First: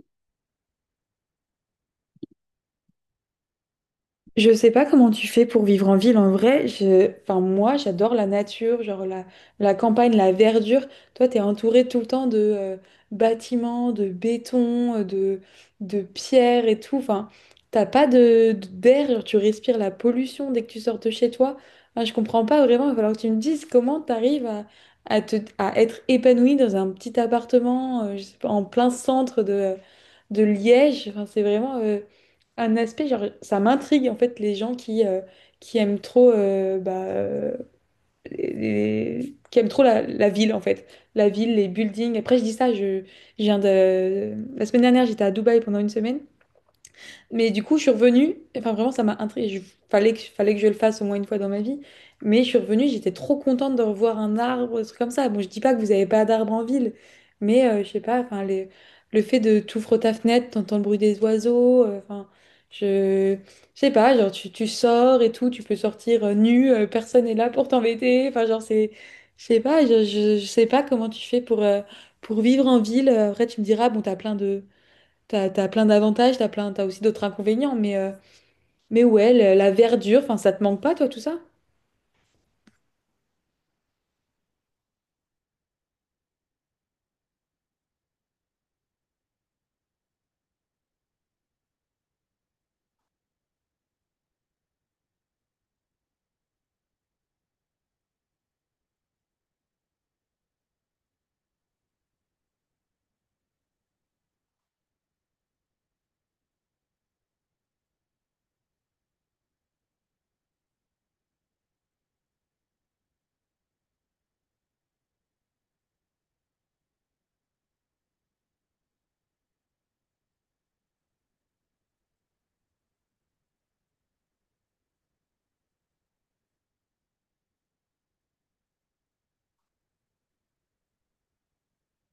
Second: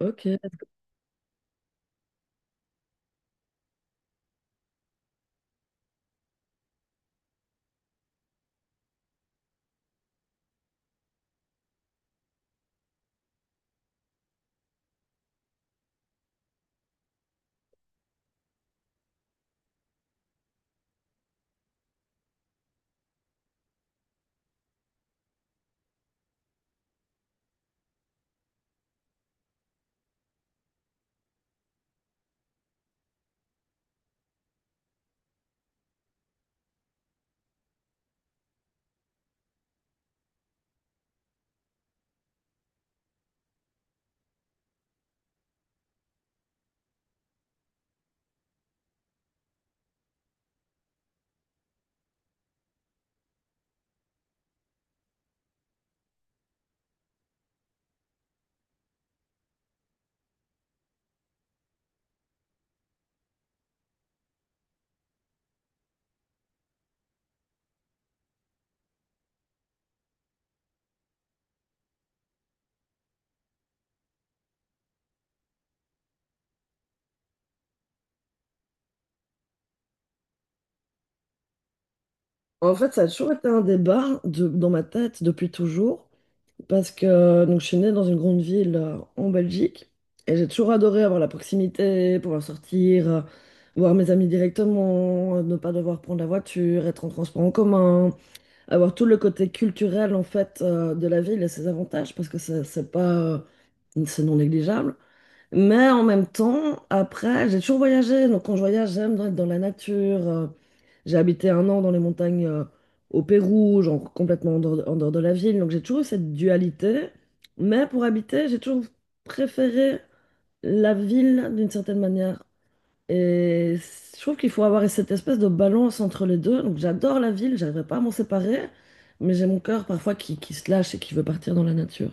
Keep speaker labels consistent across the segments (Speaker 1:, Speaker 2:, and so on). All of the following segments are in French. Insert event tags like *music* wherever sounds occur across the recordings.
Speaker 1: Ok.
Speaker 2: Je sais pas comment tu fais pour vivre en ville en vrai. Enfin, moi, j'adore la nature, genre la campagne, la verdure. Toi, t'es entouré tout le temps de bâtiments, de béton, de pierres et tout. Enfin, t'as pas de d'air, genre, tu respires la pollution dès que tu sors de chez toi. Enfin, je comprends pas vraiment. Il va falloir que tu me dises comment t'arrives à être épanoui dans un petit appartement, je sais pas, en plein centre de Liège. Enfin, c'est vraiment un aspect, genre, ça m'intrigue en fait les gens qui aiment trop, bah, les- qui aiment trop la ville en fait. La ville, les buildings. Après, je dis ça, La semaine dernière, j'étais à Dubaï pendant une semaine. Mais du coup, je suis revenue. Enfin, vraiment, ça m'a intriguée. Fallait que je le fasse au moins une fois dans ma vie. Mais je suis revenue, j'étais trop contente de revoir un arbre, un truc comme ça. Bon, je dis pas que vous avez pas d'arbres en ville, mais je sais pas, enfin, le fait de t'ouvres ta fenêtre, t'entends le bruit des oiseaux, enfin, je, je sais pas, genre, tu sors et tout, tu peux sortir nu, personne est là pour t'embêter. Enfin, genre, je sais pas, je sais pas comment tu fais pour vivre en ville. Après, tu me diras, bon, t'as plein d'avantages, t'as aussi d'autres inconvénients, mais ouais, la verdure, enfin, ça te manque pas, toi, tout ça?
Speaker 1: En fait, ça a toujours été un débat dans ma tête depuis toujours, parce que donc, je suis née dans une grande ville en Belgique, et j'ai toujours adoré avoir la proximité, pouvoir sortir, voir mes amis directement, ne pas devoir prendre la voiture, être en transport en commun, avoir tout le côté culturel en fait de la ville et ses avantages, parce que c'est pas, c'est non négligeable. Mais en même temps, après, j'ai toujours voyagé. Donc, quand je voyage, être dans la nature. J'ai habité 1 an dans les montagnes au Pérou, genre complètement en dehors de la ville. Donc, j'ai toujours eu cette dualité. Mais pour habiter, j'ai toujours préféré la ville d'une certaine manière. Je trouve qu'il faut avoir cette espèce de balance entre les deux. Donc, j'adore la ville, j'arriverai pas à m'en séparer. Mais j'ai mon cœur parfois qui se lâche et qui veut partir dans la nature.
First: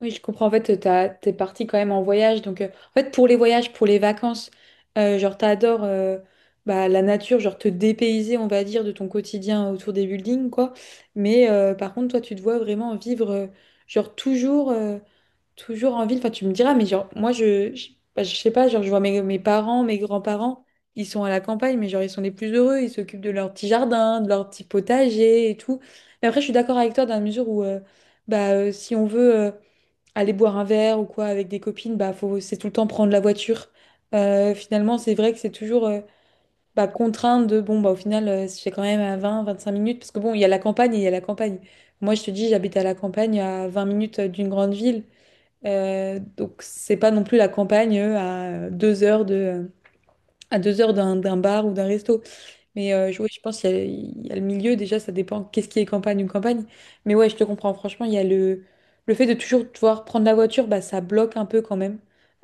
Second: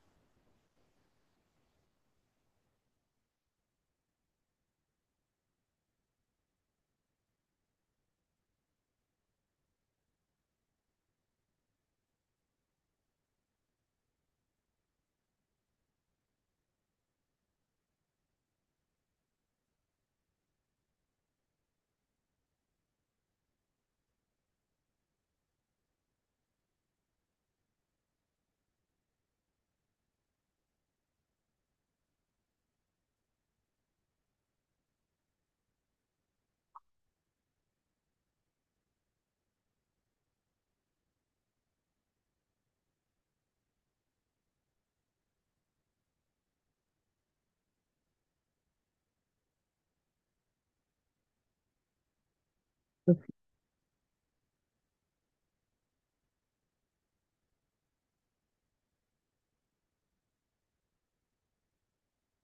Speaker 2: Oui, je comprends. En fait, t'es parti quand même en voyage. Donc, en fait, pour les voyages, pour les vacances, genre, t'adores bah, la nature, genre, te dépayser, on va dire, de ton quotidien autour des buildings, quoi. Mais par contre, toi, tu te vois vraiment vivre, genre, Toujours en ville, enfin tu me diras, mais genre moi bah, je sais pas, genre je vois mes parents, mes grands-parents, ils sont à la campagne, mais genre ils sont les plus heureux, ils s'occupent de leur petit jardin, de leur petit potager et tout. Mais après je suis d'accord avec toi dans la mesure où si on veut aller boire un verre ou quoi avec des copines, bah faut c'est tout le temps prendre la voiture. Finalement c'est vrai que c'est toujours bah, contraint de bon bah au final c'est quand même à 20, 25 minutes, parce que bon il y a la campagne et il y a la campagne. Moi je te dis j'habite à la campagne à 20 minutes d'une grande ville. Donc c'est pas non plus la campagne à 2 heures à 2 heures d'un bar ou d'un resto. Mais ouais, je pense qu'il y a le milieu, déjà, ça dépend qu'est-ce qui est campagne ou campagne. Mais ouais, je te comprends, franchement, il y a le fait de toujours devoir prendre la voiture, bah, ça bloque un peu quand même.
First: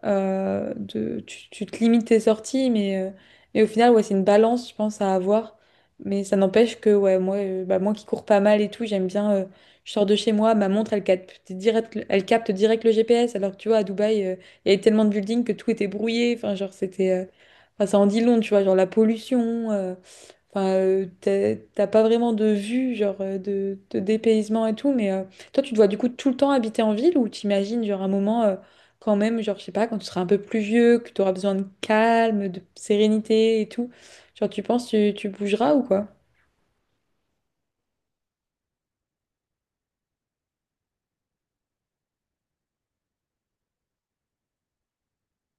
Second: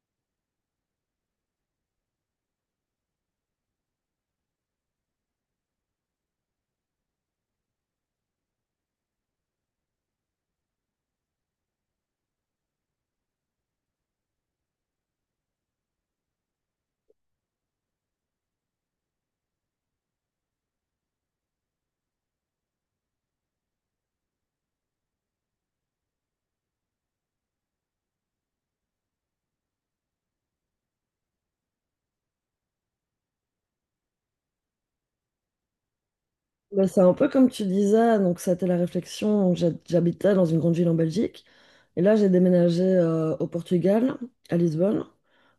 Speaker 2: Tu te limites tes sorties, mais au final, ouais, c'est une balance, je pense, à avoir. Mais ça n'empêche que ouais, moi, moi qui cours pas mal et tout, j'aime bien, je sors de chez moi, ma montre, elle capte direct le GPS, alors que tu vois, à Dubaï, il y avait tellement de buildings que tout était brouillé. Enfin, genre, enfin, ça en dit long, tu vois, genre la pollution. Enfin, t'as pas vraiment de vue, genre de dépaysement et tout, mais toi, tu dois du coup tout le temps habiter en ville ou t'imagines, genre un moment quand même, genre je sais pas, quand tu seras un peu plus vieux, que tu auras besoin de calme, de sérénité et tout, genre tu penses tu bougeras ou quoi?
Speaker 1: Bah, c'est un peu comme tu disais, donc ça a été la réflexion. Donc, j'habitais dans une grande ville en Belgique et là j'ai déménagé au Portugal, à Lisbonne,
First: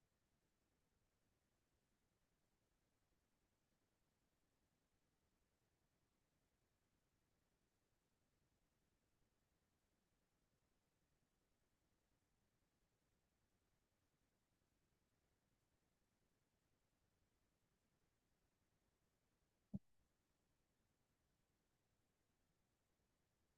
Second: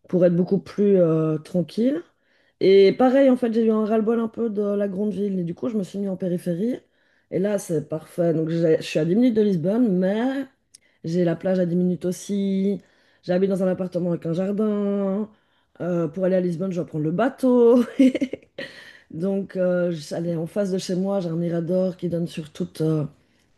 Speaker 1: pour être beaucoup plus tranquille. Et pareil, en fait, j'ai eu un ras-le-bol un peu de la grande ville et du coup je me suis mis en périphérie. Et là c'est parfait. Je suis à 10 minutes de Lisbonne, mais j'ai la plage à 10 minutes aussi. J'habite dans un appartement avec un jardin. Pour aller à Lisbonne, je dois prendre le bateau. *laughs* Donc, allez, en face de chez moi, j'ai un mirador qui donne sur toute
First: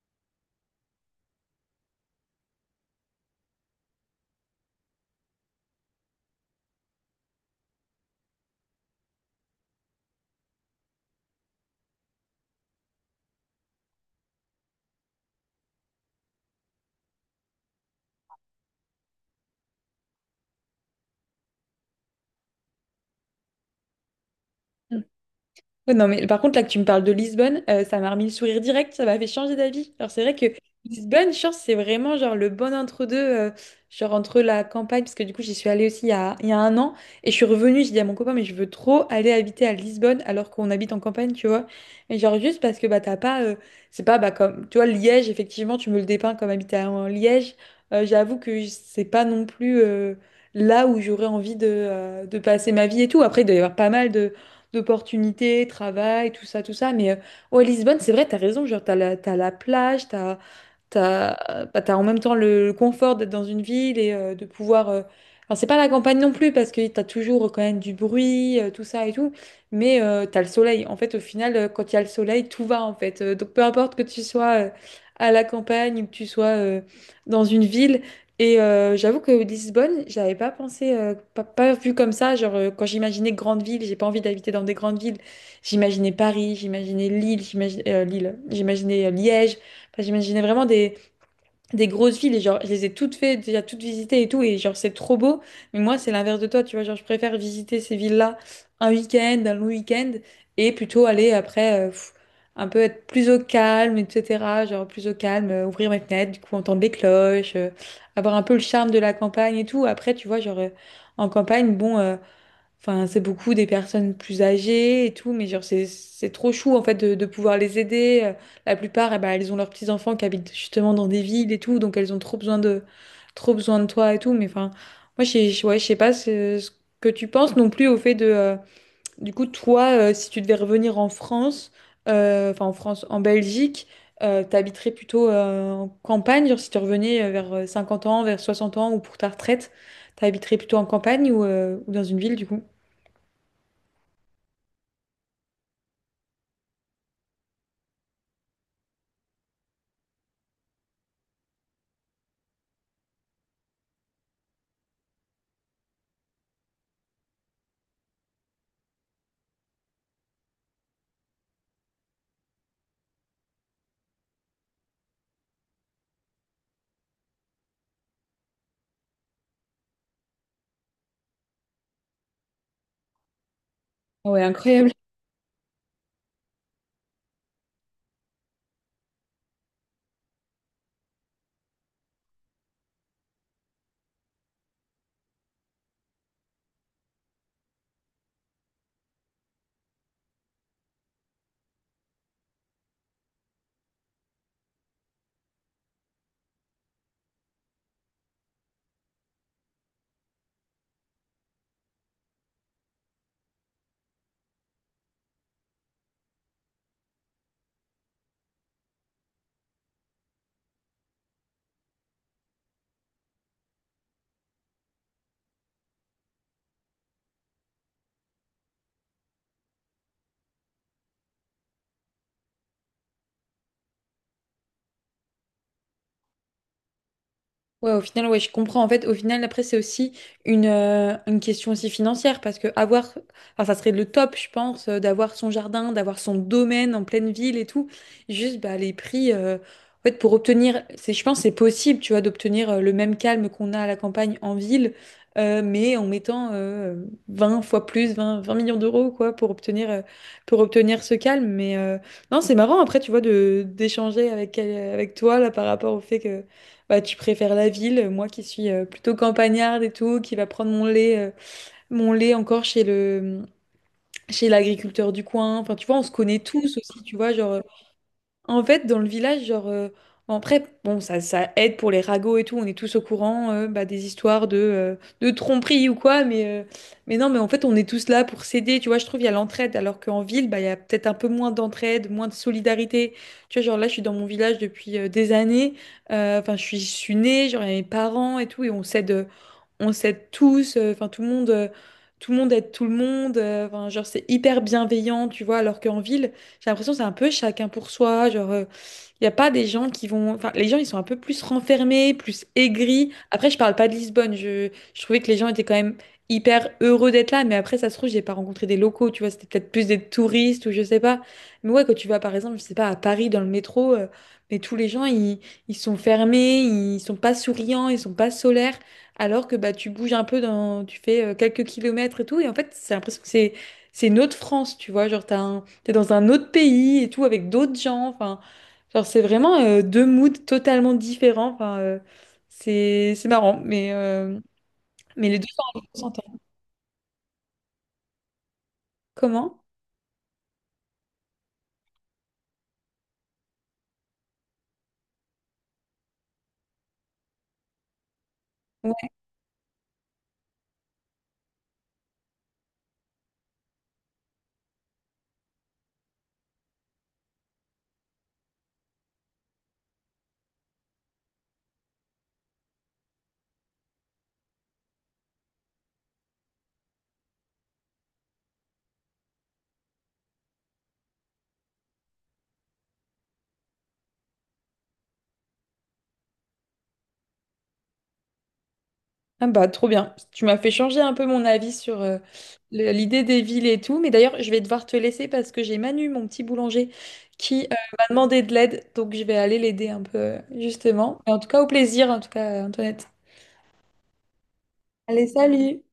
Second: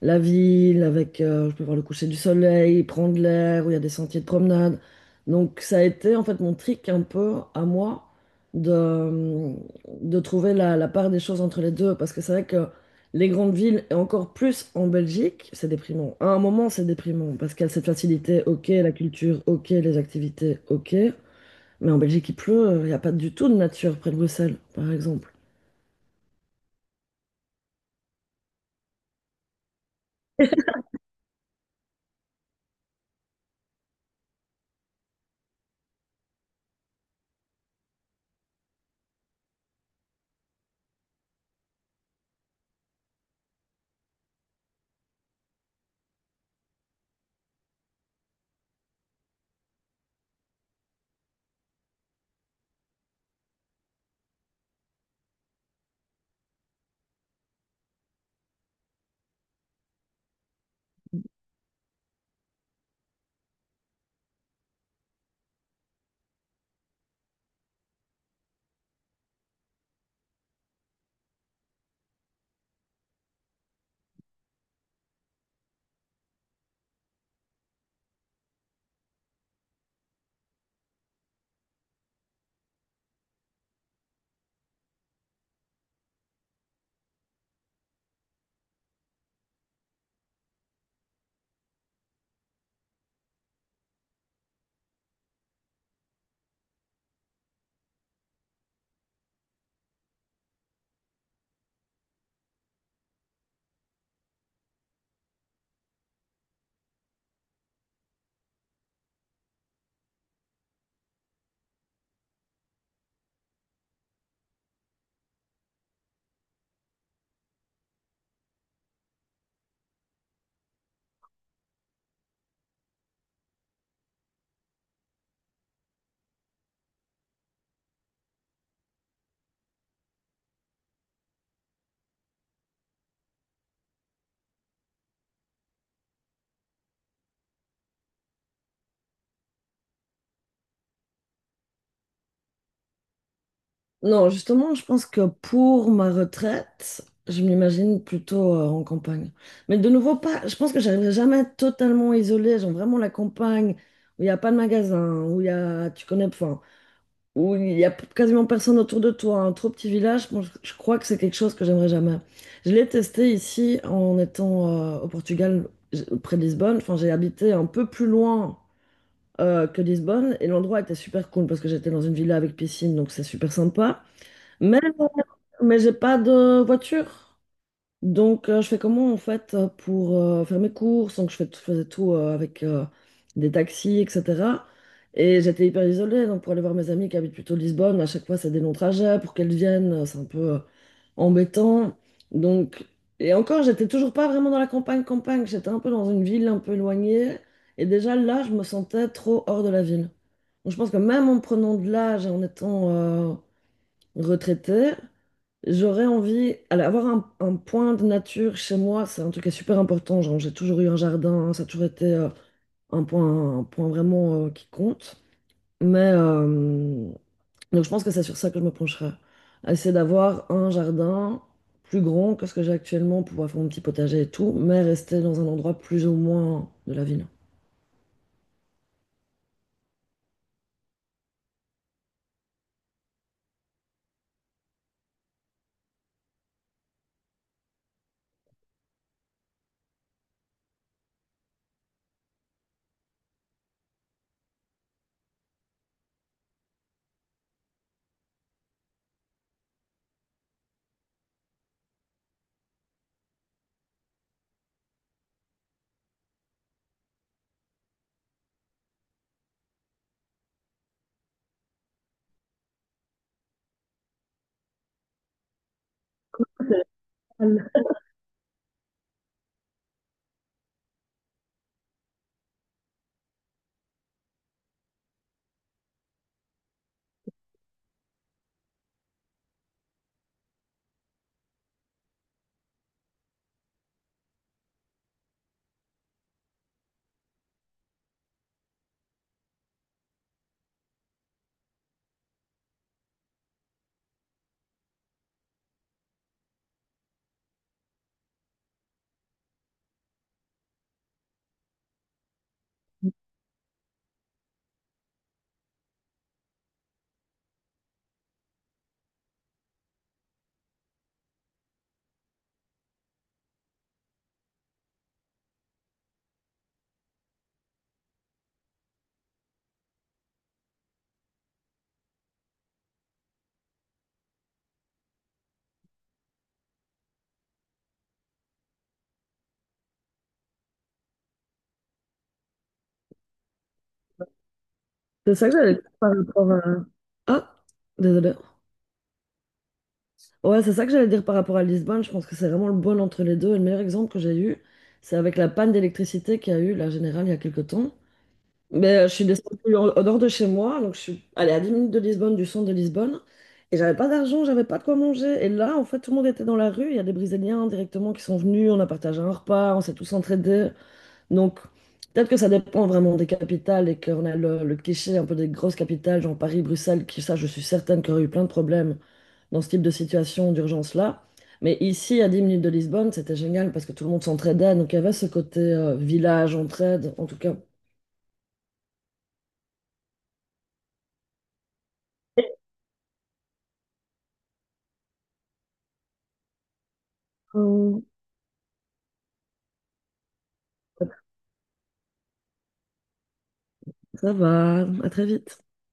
Speaker 1: la ville, avec, je peux voir le coucher du soleil, prendre l'air, où il y a des sentiers de promenade. Donc, ça a été en fait mon trick un peu à moi de, de trouver la part des choses entre les deux, parce que c'est vrai que les grandes villes, et encore plus en Belgique, c'est déprimant. À un moment, c'est déprimant, parce qu'il y a cette facilité, ok, la culture, ok, les activités, ok. Mais en Belgique, il pleut, il n'y a pas du tout de nature près de Bruxelles, par exemple.
Speaker 2: Ouais, non, mais par contre, là que tu me parles de Lisbonne, ça m'a remis le sourire direct, ça m'a fait changer d'avis. Alors, c'est vrai que Lisbonne, je c'est vraiment genre le bon entre-deux, genre entre la campagne, parce que du coup, j'y suis allée aussi il y a un an, et je suis revenue, j'ai dit à mon copain, mais je veux trop aller habiter à Lisbonne alors qu'on habite en campagne, tu vois. Et genre, juste parce que bah, t'as pas, c'est pas bah, comme, tu vois, Liège, effectivement, tu me le dépeins comme en Liège. J'avoue que c'est pas non plus là où j'aurais envie de passer ma vie et tout. Après, il doit y avoir pas mal de d'opportunités, travail, tout ça, tout ça. Mais ouais, Lisbonne, c'est vrai, t'as raison, genre, t'as la plage, T'as, bah, t'as en même temps le confort d'être dans une ville et de pouvoir. Alors, c'est pas la campagne non plus parce que t'as toujours quand même du bruit, tout ça et tout, mais t'as le soleil. En fait, au final, quand il y a le soleil, tout va en fait. Donc, peu importe que tu sois à la campagne ou que tu sois dans une ville. Et j'avoue que Lisbonne, j'avais pas pensé, pas vu comme ça. Genre, quand j'imaginais grande ville, j'ai pas envie d'habiter dans des grandes villes. J'imaginais Paris, j'imaginais Lille, j'imaginais Liège. Enfin, j'imaginais vraiment des grosses villes et genre, je les ai toutes faites, déjà toutes visitées et tout, et genre, c'est trop beau. Mais moi, c'est l'inverse de toi, tu vois. Genre, je préfère visiter ces villes-là un week-end, un long week-end, et plutôt aller après, un peu être plus au calme, etc. Genre, plus au calme, ouvrir mes fenêtres, du coup, entendre les cloches, avoir un peu le charme de la campagne et tout. Après, tu vois, genre, en campagne, bon. Enfin, c'est beaucoup des personnes plus âgées et tout, mais genre, c'est trop chou, en fait, de pouvoir les aider. La plupart, eh ben, elles ont leurs petits-enfants qui habitent justement dans des villes et tout, donc elles ont trop besoin de toi et tout. Mais enfin, moi, ouais, je sais pas ce que tu penses non plus au fait de, du coup, toi, si tu devais revenir en France, enfin, en France, en Belgique, t'habiterais plutôt en campagne, genre, si tu revenais vers 50 ans, vers 60 ans ou pour ta retraite, t'habiterais plutôt en campagne ou dans une ville, du coup?
Speaker 1: Non, justement, je pense que pour ma retraite, je m'imagine plutôt en campagne. Mais de nouveau, pas, je pense que j'arriverai jamais à être totalement isolée, genre vraiment la campagne où il n'y a pas de magasin, où il y a, tu connais, enfin, où il quasiment personne autour de toi, un trop petit village, moi, je crois que c'est quelque chose que j'aimerais jamais. Je l'ai testé ici en étant au Portugal, près de Lisbonne, enfin, j'ai habité un peu plus loin que Lisbonne et l'endroit était super cool parce que j'étais dans une villa avec piscine, donc c'est super sympa.
Speaker 2: Ah, ouais,
Speaker 1: Mais
Speaker 2: incroyable.
Speaker 1: mais j'ai pas de voiture. Donc, je fais comment en fait pour faire mes courses? Donc, je faisais tout avec des taxis, etc. Et j'étais hyper isolée. Donc, pour aller voir mes amis qui habitent plutôt Lisbonne, à chaque fois, c'est des longs trajets. Pour qu'elles viennent, c'est un peu embêtant. Donc, et encore, j'étais toujours pas vraiment dans la campagne, campagne. J'étais un peu dans une ville un peu éloignée. Et déjà là, je me sentais trop hors de la ville. Donc, je pense que même en prenant de l'âge et en étant retraité j'aurais envie, alors, avoir un point de nature chez moi, c'est un truc qui est super important. Genre, j'ai toujours eu un jardin, ça a toujours été un point vraiment qui compte. Mais donc, je pense que c'est sur ça que je me pencherai. Essayer d'avoir un jardin plus grand que ce que j'ai actuellement, pouvoir faire mon petit potager et tout, mais rester dans un endroit plus ou moins de la ville.
Speaker 2: Ouais, au final, ouais, je comprends. En fait, au final, après, c'est aussi une question aussi financière parce que avoir, enfin, ça serait le top, je pense, d'avoir son jardin, d'avoir son domaine en pleine ville et tout. Juste, bah, les prix, en fait, pour obtenir, c'est, je pense, que c'est possible, tu vois, d'obtenir le même calme qu'on a à la campagne en ville, mais en mettant 20 fois plus, vingt millions d'euros, quoi, pour obtenir ce calme. Mais non, c'est marrant, après, tu vois, de d'échanger avec, avec toi, là, par rapport au fait que bah, tu préfères la ville, moi qui suis plutôt campagnarde et tout, qui va prendre mon lait, encore chez chez l'agriculteur du coin. Enfin, tu vois, on se connaît tous aussi, tu vois, genre, en fait, dans le village, genre, bon, après, bon, ça aide pour les ragots et tout, on est tous au courant bah, des histoires de tromperie ou quoi, mais non, mais en fait, on est tous là pour s'aider, tu vois, je trouve, il y a l'entraide, alors qu'en ville, bah, il y a peut-être un peu moins d'entraide, moins de solidarité. Tu vois, genre là, je suis dans mon village depuis des années, enfin, je suis née, genre, il y a mes parents et tout, et on s'aide tous, enfin tout le monde aide tout le monde, enfin genre c'est hyper bienveillant, tu vois, alors qu'en ville, j'ai l'impression que c'est un peu chacun pour soi, genre il n'y a pas des gens qui vont, enfin les gens ils sont un peu plus renfermés, plus aigris. Après je parle pas de Lisbonne, je trouvais que les gens étaient quand même hyper heureux d'être là, mais après ça se trouve j'ai pas rencontré des locaux, tu vois, c'était peut-être plus des touristes ou je sais pas. Mais ouais quand tu vas par exemple, je sais pas à Paris dans le métro, mais tous les gens ils sont fermés, ils sont pas souriants, ils sont pas solaires alors que bah, tu bouges un peu dans, tu fais quelques kilomètres et tout, et en fait, c'est l'impression que c'est une autre France, tu vois, genre t'es dans un autre pays et tout avec d'autres gens, enfin, genre c'est vraiment deux moods totalement différents, enfin, c'est marrant, mais mais
Speaker 1: C'est
Speaker 2: les deux
Speaker 1: ça que
Speaker 2: sont
Speaker 1: j'allais dire par
Speaker 2: s'entendent.
Speaker 1: rapport à... Ah, désolé.
Speaker 2: Comment?
Speaker 1: Ouais, c'est ça que j'allais dire par rapport à Lisbonne. Je pense que c'est vraiment le bon entre les deux. Et le meilleur exemple que j'ai eu, c'est avec la panne d'électricité qu'il y a eu la générale il y a quelques temps. Mais je suis descendue en- au nord de chez moi, donc je suis allée à 10 minutes de Lisbonne, du centre de Lisbonne, et j'avais pas d'argent, j'avais pas de quoi manger. Et là, en fait, tout le monde était dans la rue. Il y a des Brésiliens directement qui sont venus, on a partagé un repas, on s'est tous entraidés. Donc, peut-être que ça dépend vraiment des capitales et qu'on a le cliché un peu des grosses capitales, genre Paris, Bruxelles, qui, ça, je suis certaine qu'il y aurait eu plein de problèmes dans ce type de situation d'urgence-là. Mais ici, à 10 minutes de Lisbonne, c'était génial parce que tout le monde s'entraidait. Donc, il y avait ce côté village, entraide. En tout cas,
Speaker 2: Ah bah trop bien. Tu m'as fait changer un peu mon avis sur l'idée des villes et tout. Mais d'ailleurs, je vais devoir te laisser parce que j'ai Manu, mon petit boulanger, qui
Speaker 1: hum,
Speaker 2: m'a demandé de l'aide. Donc je vais aller l'aider un peu, justement. Mais en tout cas, au plaisir, en tout cas, Antoinette.
Speaker 1: ça va, à très
Speaker 2: Allez,
Speaker 1: vite.
Speaker 2: salut!